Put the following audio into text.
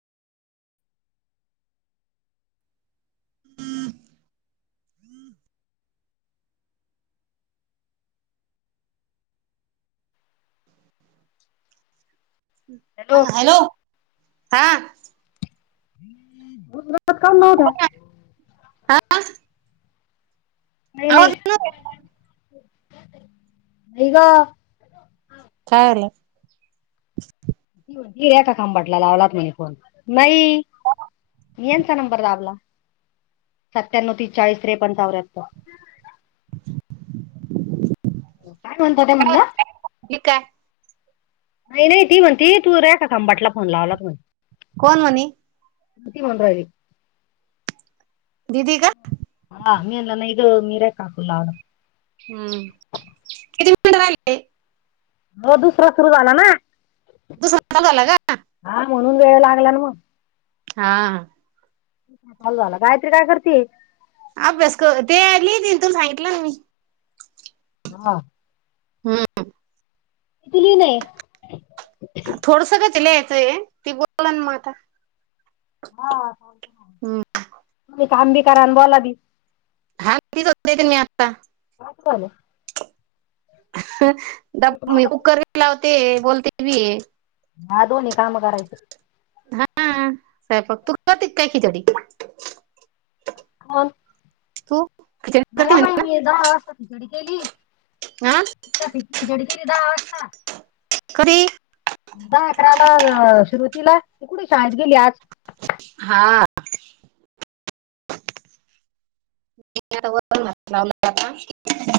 [inaudible] हा हॅलो हा. [inaudible] आज. नाही नाही नाही ग. कारे. किया का खांबाटला लावलात नाही फोन नाही. यांचा नंबर दाबला सत्यान्नव तीसचाळीस त्रेपंचाव्याहत्तर. कोणता ते म्हणला. ली काय नाही नाही ती म्हणते तू रे का खांबाटला फोन लावलाच म्हणे. कोण म्हणे. किती वन राहिली. दीदी का? हा तेला ना गो मीरकाकूला. हम्म. किती मिनिट राहिले? हो दुसरा सुरू झाला ना? तू [unintelligible] झाला का? हा म्हणून वेळ लागला ना मग. हा. चालू झाला. गायत्री काय करते? अभ्यास कर ते आली ते तुला सांगितलं ना मी. हा. हम्म. ती दिली नाय. थोडसंकच लिहायचं आहे. ती बोलला ना मग आता. हा. हम्म तुम्ही काम बी करा, बोला बी. [unintelligible] मी आत्ता. [unintelligible] [inaudible] मी आहे? कुकर ही लावते बोलते बी ये. हा दोन्ही काम करायचं. हा स्वयंपाक तू करतीत काय खिचडी. हो न. तू? खिचडी नाही करते बाबा म्हणे मी दहा वाजता खिचडी केली हा खिचडी केली दहा वाजता. [unintelligible] दहा अकराला अ श्रुतीला ती कुठे शाळेत गेली आज. हां. [unintelligible]